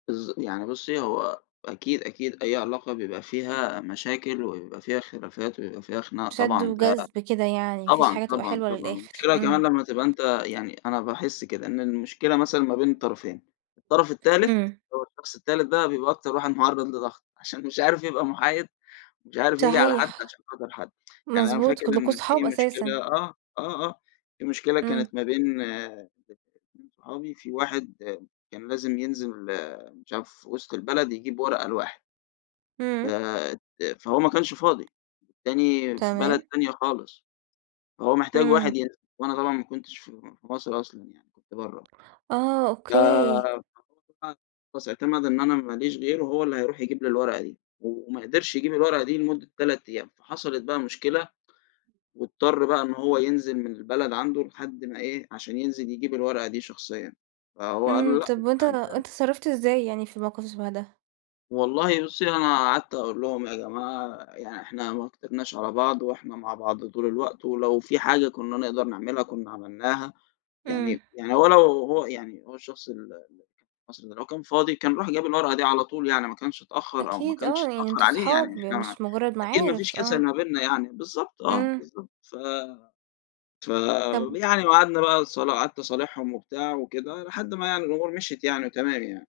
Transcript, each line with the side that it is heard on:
left: بالض يعني بُصي هو أكيد أكيد، أي علاقة بيبقى فيها مشاكل وبيبقى فيها خلافات ويبقى فيها خناق
right: شد
left: طبعًا، ده
right: وجذب كده يعني ما فيش
left: طبعًا،
right: حاجة تبقى
left: طبعًا،
right: حلوة
left: طبعًا.
right: للآخر.
left: المشكلة كمان
right: إمم.
left: لمّا تبقى أنتَ يعني أنا باحِس كده إن المشكلة مثلًا ما بين الطرفين، الطرف التالت،
right: إمم.
left: اللي هو الشخص التالت ده بيبقى أكتَر واحد مُعرَّض لضغط، عشان مش عارِف يبقى محايِد ومش عارِف ييجي على حد
right: صحيح.
left: عشان خاطِر حد. يعني أنا
right: مضبوط
left: فاكر
right: كُلُّكم
left: إن في
right: أصحاب
left: مشكلة
right: أساسًا.
left: آه آه، في مشكلة
right: إمم.
left: كانت ما بين اتنين صحابي، في واحد كان لازم ينزِل مش عارِف وسط البلد يجيب ورقة لواحد.
right: إمم.
left: فأت فهو ما كانش فاضي، التاني في بلد
right: تمام.
left: تانية خالص. هو محتاج واحد
right: إمم.
left: ينزِل، وأنا طبعًا ما كنتش في في مصر أصلًا يعني، كنت برّه.
right: آه،
left: ف
right: أوكي.
left: ف خلاص اعتمَد إن أنا ما ليش غيره، هو اللي هيرُوح يجيب لي الورقة دي، وما قدِرش يجيب الورقة دي لمدة 3 أيام، فحصِلِت بقى مشكلة، واضطَر بقى إنه هو ينزِل من البلد عنده لحد ما إيه، عشان ينزِل يجيب الورقة دي شخصيًا. فهو قال له:
right: إمم،
left: "لأ
right: طب وأنت
left: أنتَ
right: أنت
left: م"
right: اتصرّفت إزاي يعني في الموقف شبه ده؟
left: والله بُصي، أنا قعدت أقول لهُم: "يا جماعة يعني إحنا ما كترناش على بعض وإحنا مع بعض طول الوقت، ولو في حاجة كُنّا نقدَر نعمِلها كُنّا عمِلناها."
right: إمم.
left: يعني يعني هو لو هو يعني هو الشخص ال أصل هو لو كان فاضي كان راح جاب الورقة دي على طول، يعني ما كانش اتأخَّر أو ما
right: أكيد آه
left: كانش
right: يعني
left: يتأخَّر
right: أنتم
left: عليه، يعني
right: أصحاب
left: إحنا ما
right: مش مجرد
left: أكيد ما فيش
right: معارف.
left: كسَل
right: آه.
left: ما بينَّا يعني. بالضبط، آه،
right: إمم.
left: بالضبط، ف
right: طب
left: فيعني وقعدنا بقى صلا قعدت أصالِحهُم وبتاع وكده، لحد ما يعني الأمور مِشيِت يعني وتمام يعني.